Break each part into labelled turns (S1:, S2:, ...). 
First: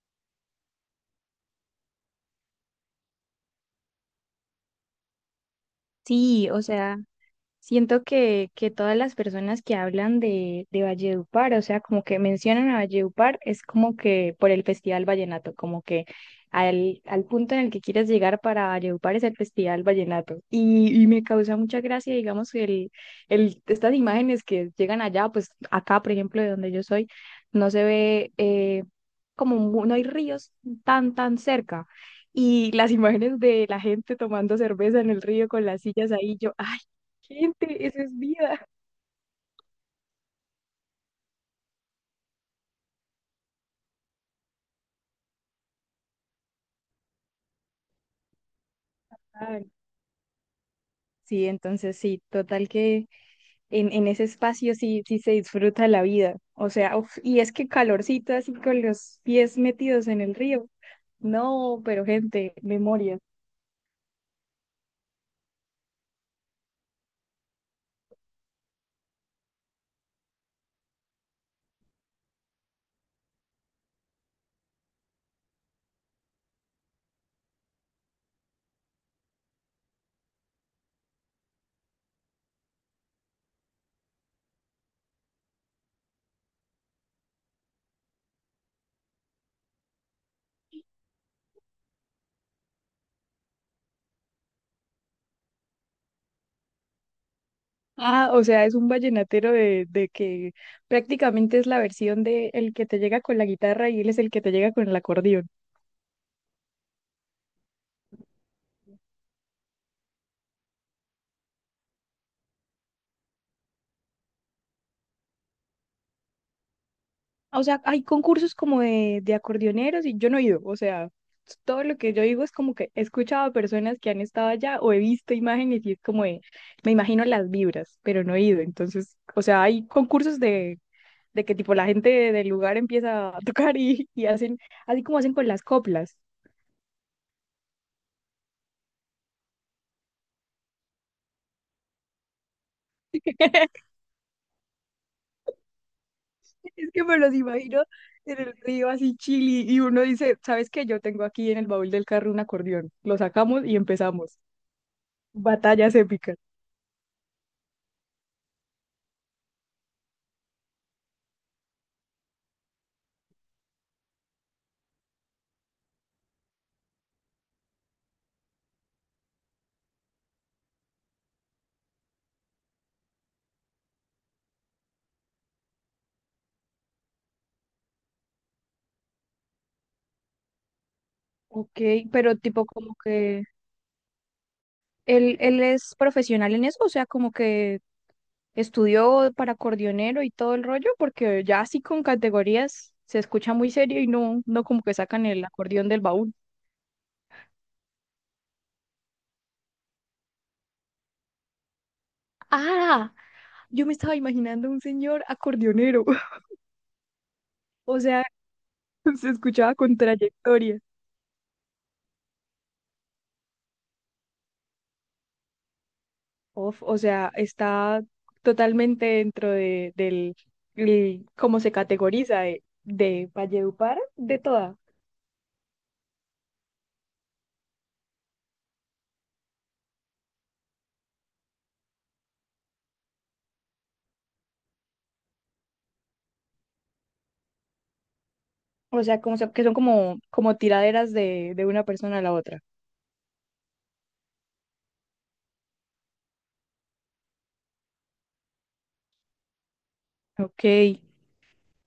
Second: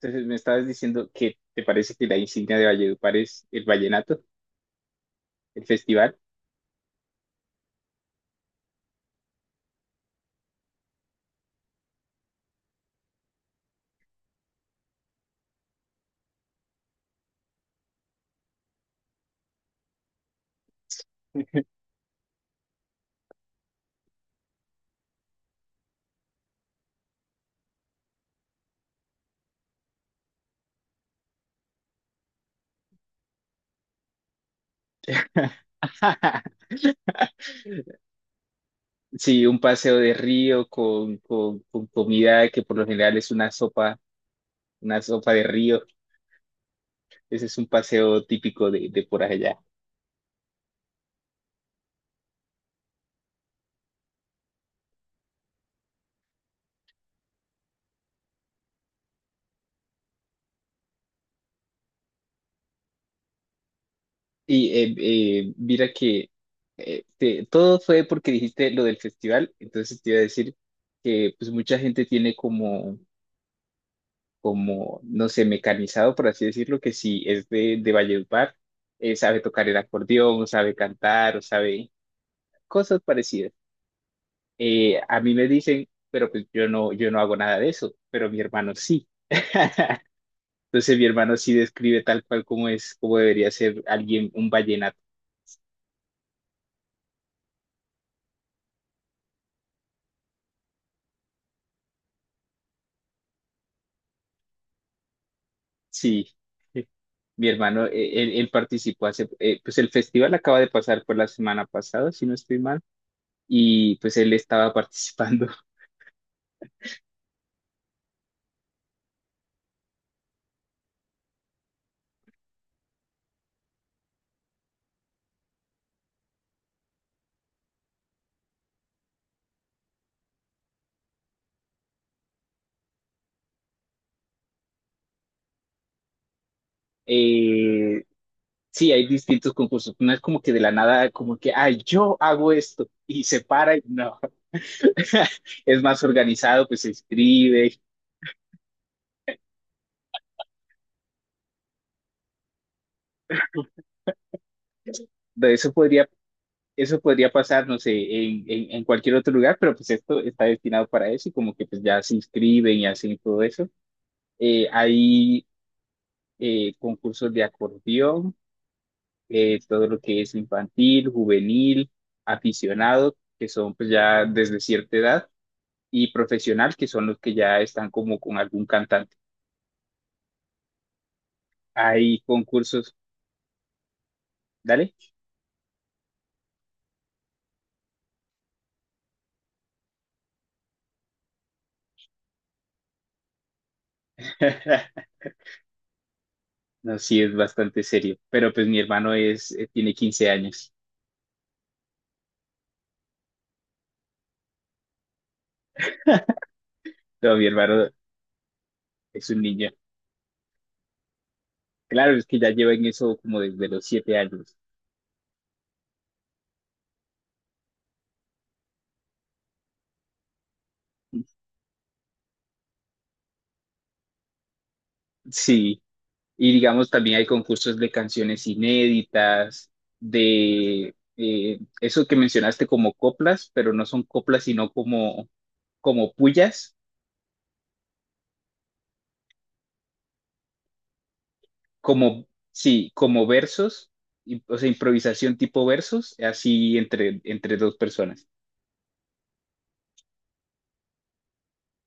S1: Entonces me estabas diciendo que te parece que la insignia de Valledupar es el vallenato, el festival.
S2: Sí, o sea, siento que todas las personas que hablan de Valledupar, o sea, como que mencionan a Valledupar, es como que por el Festival Vallenato, como que al punto en el que quieres llegar para Valledupar es el Festival Vallenato. Y me causa mucha gracia, digamos, estas imágenes que llegan allá, pues acá, por ejemplo, de donde yo soy, no se ve como no hay ríos tan cerca. Y las imágenes de la gente tomando cerveza en el río con las sillas ahí, yo, gente, eso es vida.
S1: Sí, un paseo de río con comida que por lo general es una sopa de río. Ese es un paseo típico de por allá.
S2: Ay, sí, entonces sí, total que en ese espacio sí, sí se disfruta la vida. O sea, uf, y es que calorcito así con los pies metidos en el río. No, pero gente, memoria.
S1: Y eh, Mira que todo fue porque dijiste lo del festival, entonces te iba a decir que pues mucha gente tiene no sé, mecanizado, por así decirlo, que si es de Valledupar, sabe tocar el acordeón, sabe cantar, o sabe cosas parecidas. A mí me dicen, pero pues yo no hago nada de eso, pero mi hermano sí. Entonces mi hermano sí describe tal cual como es, como debería ser alguien, un vallenato.
S2: Ah, o sea, es un vallenatero de que prácticamente es la versión de el que te llega con la guitarra y él es el que te llega con el acordeón.
S1: Sí, mi hermano, él participó pues el festival acaba de pasar por la semana pasada, si no estoy mal, y pues él estaba participando.
S2: O sea, hay concursos como de acordeoneros y yo no he ido. O sea, todo lo que yo digo es como que he escuchado a personas que han estado allá o he visto imágenes y es como de, me imagino las vibras, pero no he ido. Entonces, o sea, hay concursos de que tipo la gente del lugar empieza a tocar y hacen, así como hacen con las coplas.
S1: Eh, Sí, hay distintos concursos. No es como que de la nada, como que, ay, yo hago esto y se para y no. Es más organizado, pues
S2: Es
S1: se
S2: que me los
S1: escribe.
S2: imagino en el río así chili y uno dice, ¿sabes qué? Yo tengo aquí en el baúl del carro un acordeón. Lo sacamos y empezamos.
S1: De Eso
S2: Batallas
S1: podría,
S2: épicas.
S1: Eso podría pasar, no sé, en cualquier otro lugar, pero pues esto está destinado para eso y como que pues ya se inscriben y hacen todo eso. Hay Concursos de acordeón, todo lo que es infantil, juvenil, aficionado, que son pues ya desde cierta edad y profesional, que son los que ya están como con algún cantante.
S2: Ok,
S1: Hay
S2: pero tipo como
S1: concursos,
S2: que
S1: dale.
S2: él es profesional en eso, o sea, como que estudió para acordeonero y todo el rollo, porque ya así con categorías se escucha muy serio y no, no como que sacan el acordeón del baúl.
S1: No, sí, es bastante serio. Pero pues mi hermano tiene 15 años.
S2: Ah, yo me estaba imaginando un señor acordeonero,
S1: No, mi hermano
S2: o sea,
S1: es
S2: se
S1: un niño.
S2: escuchaba con trayectoria.
S1: Claro, es que ya lleva en eso como desde los 7 años.
S2: Uf, o sea, está totalmente dentro de, del, cómo se categoriza de Valledupar, de toda.
S1: Sí, y digamos también hay concursos de canciones inéditas, de eso que mencionaste como coplas, pero no son coplas, sino como, como pullas,
S2: O sea, que son como, como tiraderas de una persona a
S1: como,
S2: la otra.
S1: sí, como versos, o sea, improvisación tipo versos, así entre dos personas.
S2: Ok,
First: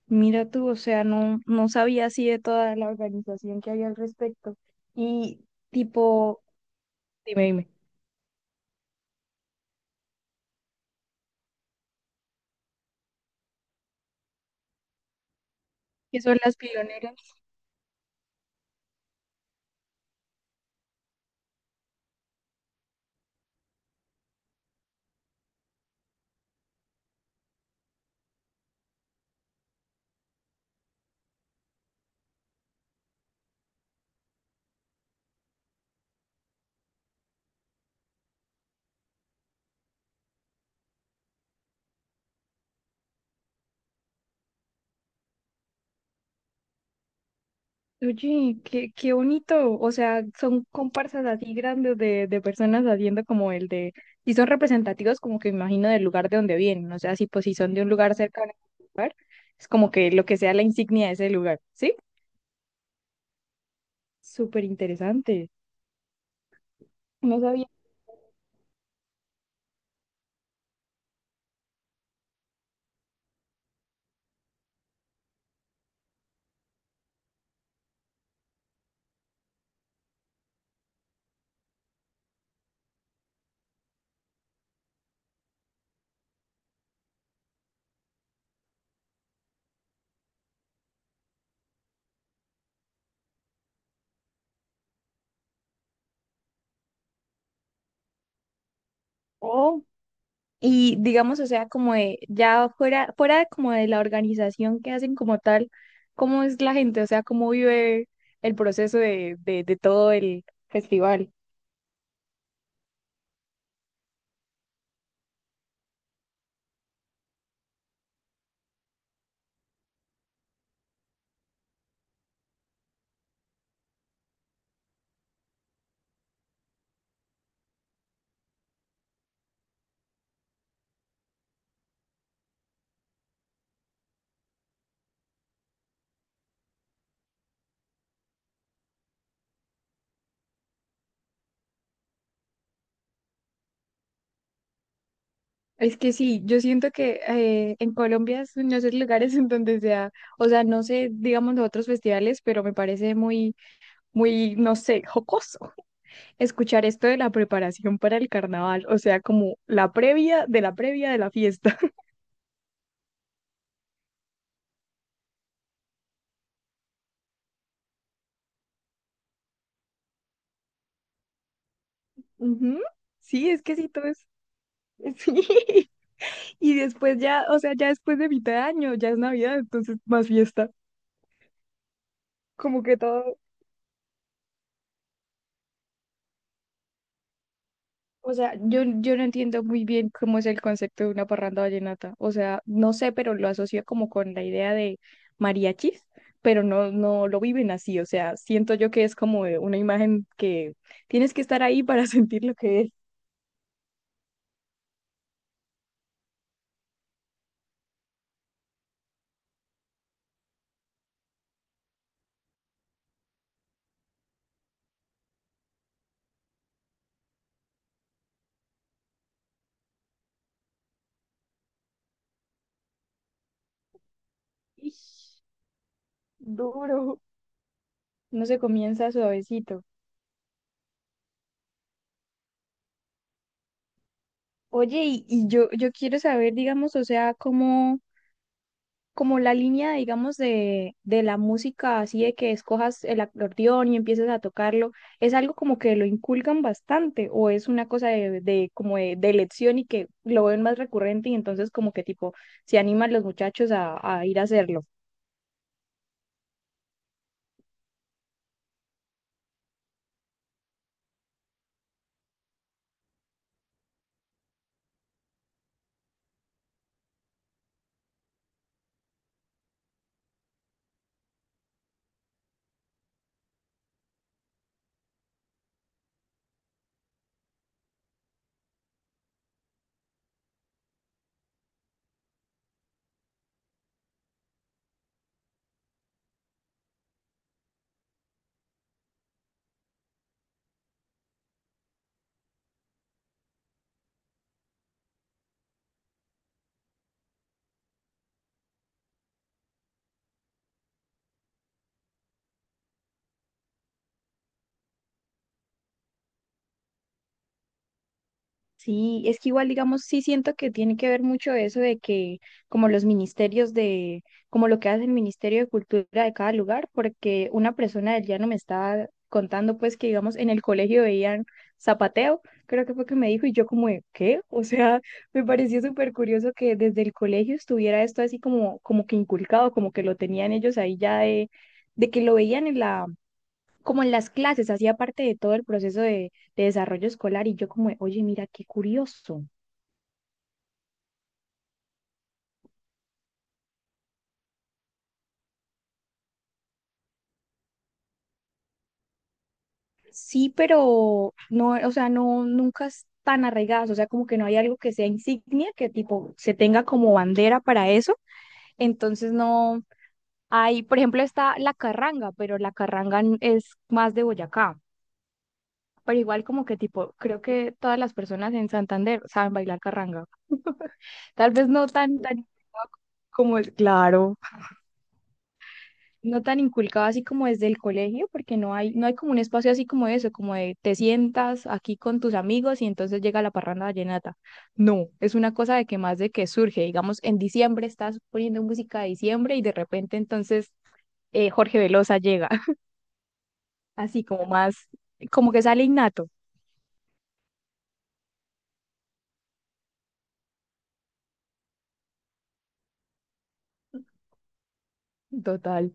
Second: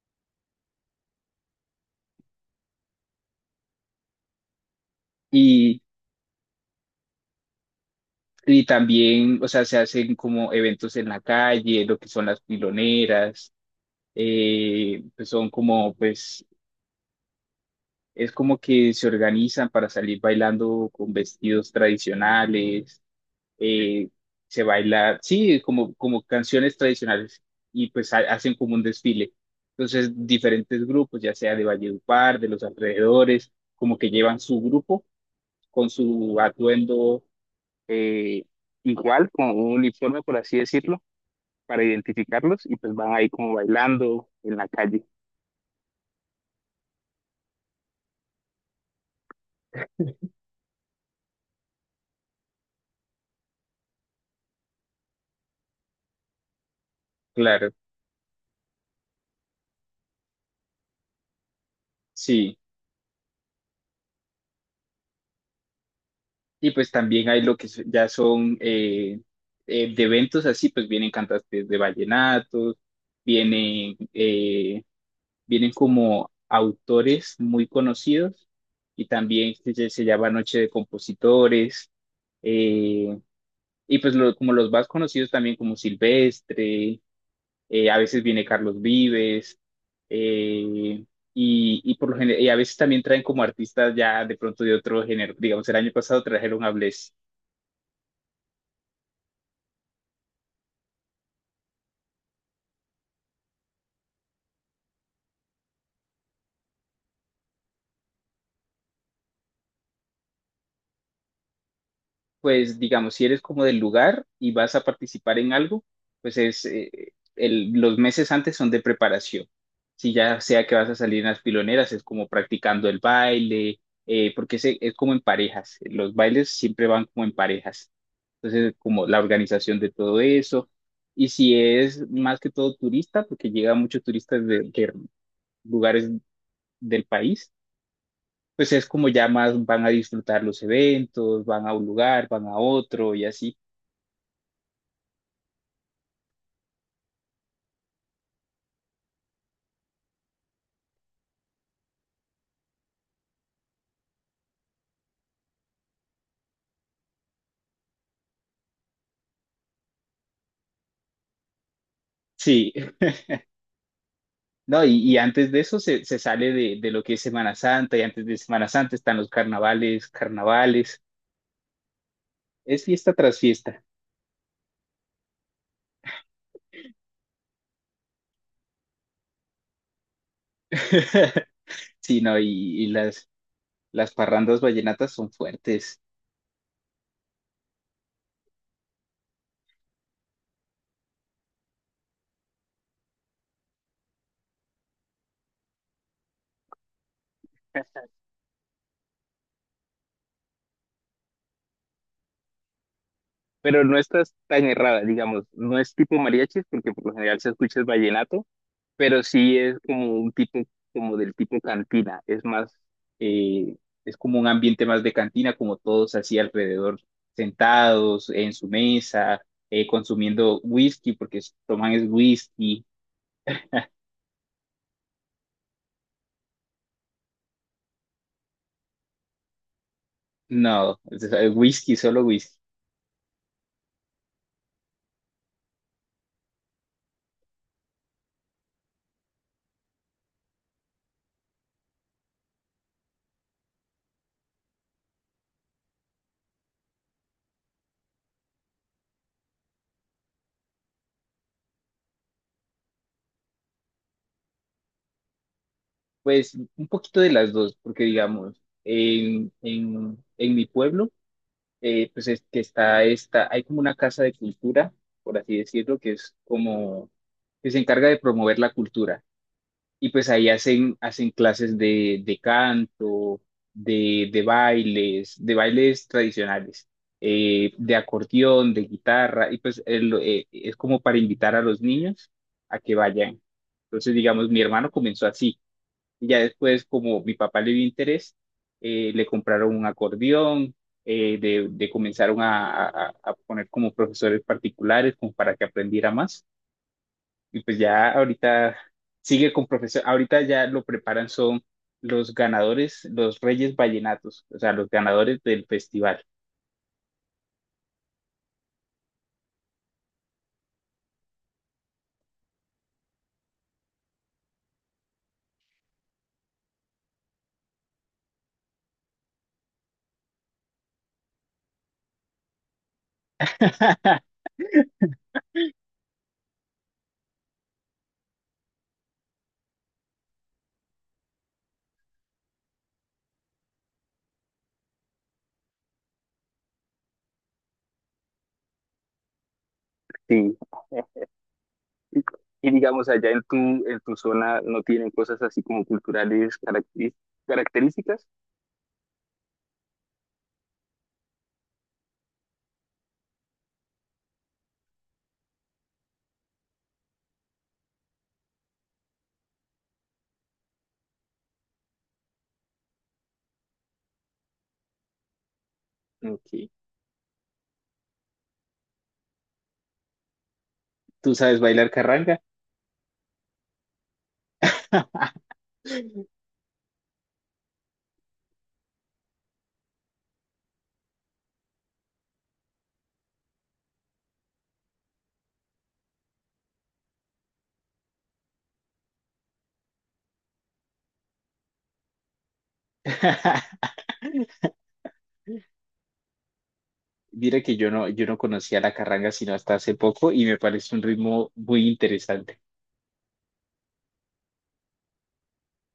S2: mira tú, o sea, no, no sabía así de toda la organización que hay al respecto. Y
S1: Y,
S2: tipo, dime,
S1: y también, o sea, se hacen como eventos en la calle, lo que son las piloneras, pues son como,
S2: ¿qué son
S1: pues,
S2: las pioneras?
S1: es como que se organizan para salir bailando con vestidos tradicionales, eh, se baila, sí, como, como canciones tradicionales, y pues hacen como un desfile. Entonces, diferentes grupos, ya sea de Valledupar, de los alrededores, como que llevan su grupo con su atuendo eh, igual con un uniforme, por así decirlo, para identificarlos y pues van ahí como bailando en la calle.
S2: Oye, qué bonito, o sea, son comparsas así grandes de personas haciendo como el de, y son representativos como que me imagino del lugar de donde vienen, o sea, si pues si
S1: Claro,
S2: son de un lugar cercano a un lugar, es como que lo que sea la insignia de ese lugar, ¿sí?
S1: sí.
S2: Súper interesante,
S1: Y pues también
S2: no
S1: hay lo que
S2: sabía.
S1: ya son de eventos así, pues vienen cantantes de vallenatos, vienen, eh, vienen como autores muy conocidos y también se llama Noche de Compositores. eh, y pues como los más conocidos también como Silvestre, a veces viene Carlos Vives, eh, y por lo general, y a veces también traen como artistas ya de pronto de otro género. Digamos, el año pasado trajeron a Bless.
S2: Oh, y digamos, o sea, como de, ya fuera como de la organización que hacen como tal, ¿cómo es la gente? O sea, ¿cómo vive el proceso de todo el festival?
S1: Pues digamos, si eres como del lugar y vas a participar en algo, pues los meses antes son de preparación. Si ya sea que vas a salir en las piloneras, es como practicando el baile, porque es como en parejas. Los bailes siempre van como en parejas. Entonces, como la organización de todo eso. Y si es más que todo turista, porque llegan muchos turistas de lugares del país, pues es como ya más van a disfrutar los eventos, van a un lugar, van a otro y así.
S2: Es que sí, yo siento que en Colombia es uno de esos lugares en donde sea, o sea, no sé, digamos, los otros festivales, pero me parece muy, muy, no sé, jocoso escuchar esto de la preparación para el carnaval, o sea, como la previa de la previa de la fiesta.
S1: Sí, no, y antes de eso se sale de lo que es Semana Santa, y antes de Semana Santa están los carnavales, carnavales,
S2: Ujú.
S1: es fiesta tras
S2: Sí, es que
S1: fiesta.
S2: sí, todo es... Sí. Y después ya, o sea, ya después de mitad de año, ya es Navidad, entonces más fiesta.
S1: Sí, no,
S2: Como que todo,
S1: las parrandas vallenatas son fuertes,
S2: o sea, yo no entiendo muy bien cómo es el concepto de una parranda vallenata. O sea, no sé, pero lo asocio como con la idea de mariachis, pero no, no lo viven así. O sea, siento yo que es como de una imagen que tienes que estar ahí para sentir lo que es.
S1: pero no estás tan errada, digamos, no es tipo mariachis, porque por lo general se escucha es vallenato, pero sí es como un tipo, como del tipo cantina, es más, eh, es como un ambiente más de cantina, como todos así alrededor, sentados en su mesa, consumiendo whisky, porque toman es whisky,
S2: Ish, duro. No se comienza suavecito.
S1: no, es whisky, solo whisky.
S2: Oye, y yo quiero saber, digamos, o sea, cómo como la línea, digamos, de la música, así de que escojas el acordeón y empieces a tocarlo, ¿es algo como que lo inculcan bastante o es una cosa de como de elección y que lo ven más recurrente y entonces como que tipo se animan los muchachos a ir a hacerlo?
S1: Pues un poquito de las dos, porque digamos, en mi pueblo, pues es que hay como una casa de cultura, por así decirlo, que es como, que se encarga de promover la cultura. Y pues ahí hacen, hacen clases de canto, de bailes tradicionales, de acordeón, de guitarra, y pues es como para invitar a los niños a que vayan. Entonces, digamos, mi hermano comenzó así, y ya después, como mi papá le dio interés, le compraron un acordeón, de comenzaron a, a poner como profesores particulares, como para que aprendiera más. Y pues ya ahorita sigue con profesión, ahorita ya lo preparan son los ganadores, los Reyes Vallenatos, o sea, los ganadores del festival.
S2: Sí, es que igual, digamos, sí siento que tiene que ver mucho eso de que como los ministerios de, como lo que hace el Ministerio de Cultura de cada lugar, porque una persona del llano me estaba contando pues que, digamos, en el colegio veían zapateo, creo que fue que me dijo, y yo como, de, ¿qué? O sea, me pareció súper curioso que desde el colegio estuviera esto así como, como que inculcado, como que lo tenían ellos ahí ya de que lo veían en la como en las clases, hacía parte de todo el proceso de desarrollo escolar y yo como, de, oye, mira, qué curioso.
S1: Sí. Y, y digamos, en tu zona no tienen cosas así como culturales características.
S2: Sí, pero no, o sea, no, nunca están arraigadas, o sea, como que no hay algo que sea insignia, que tipo se tenga como bandera para eso, entonces no hay, por ejemplo, está la carranga, pero la carranga es más de Boyacá, pero igual como
S1: Ok.
S2: que tipo, creo que todas las personas en Santander saben bailar carranga,
S1: ¿Tú
S2: tal
S1: sabes
S2: vez no
S1: bailar
S2: tan,
S1: carranga?
S2: tan como es, claro. No tan inculcado así como desde el colegio, porque no hay como un espacio así como eso, como de te sientas aquí con tus amigos y entonces llega la parranda vallenata. No, es una cosa de que más de que surge, digamos, en diciembre estás poniendo música de diciembre y de repente entonces Jorge Velosa llega, así como más, como que sale innato.
S1: Mira que yo no conocía la carranga sino hasta hace poco y me parece un ritmo muy interesante.
S2: Total.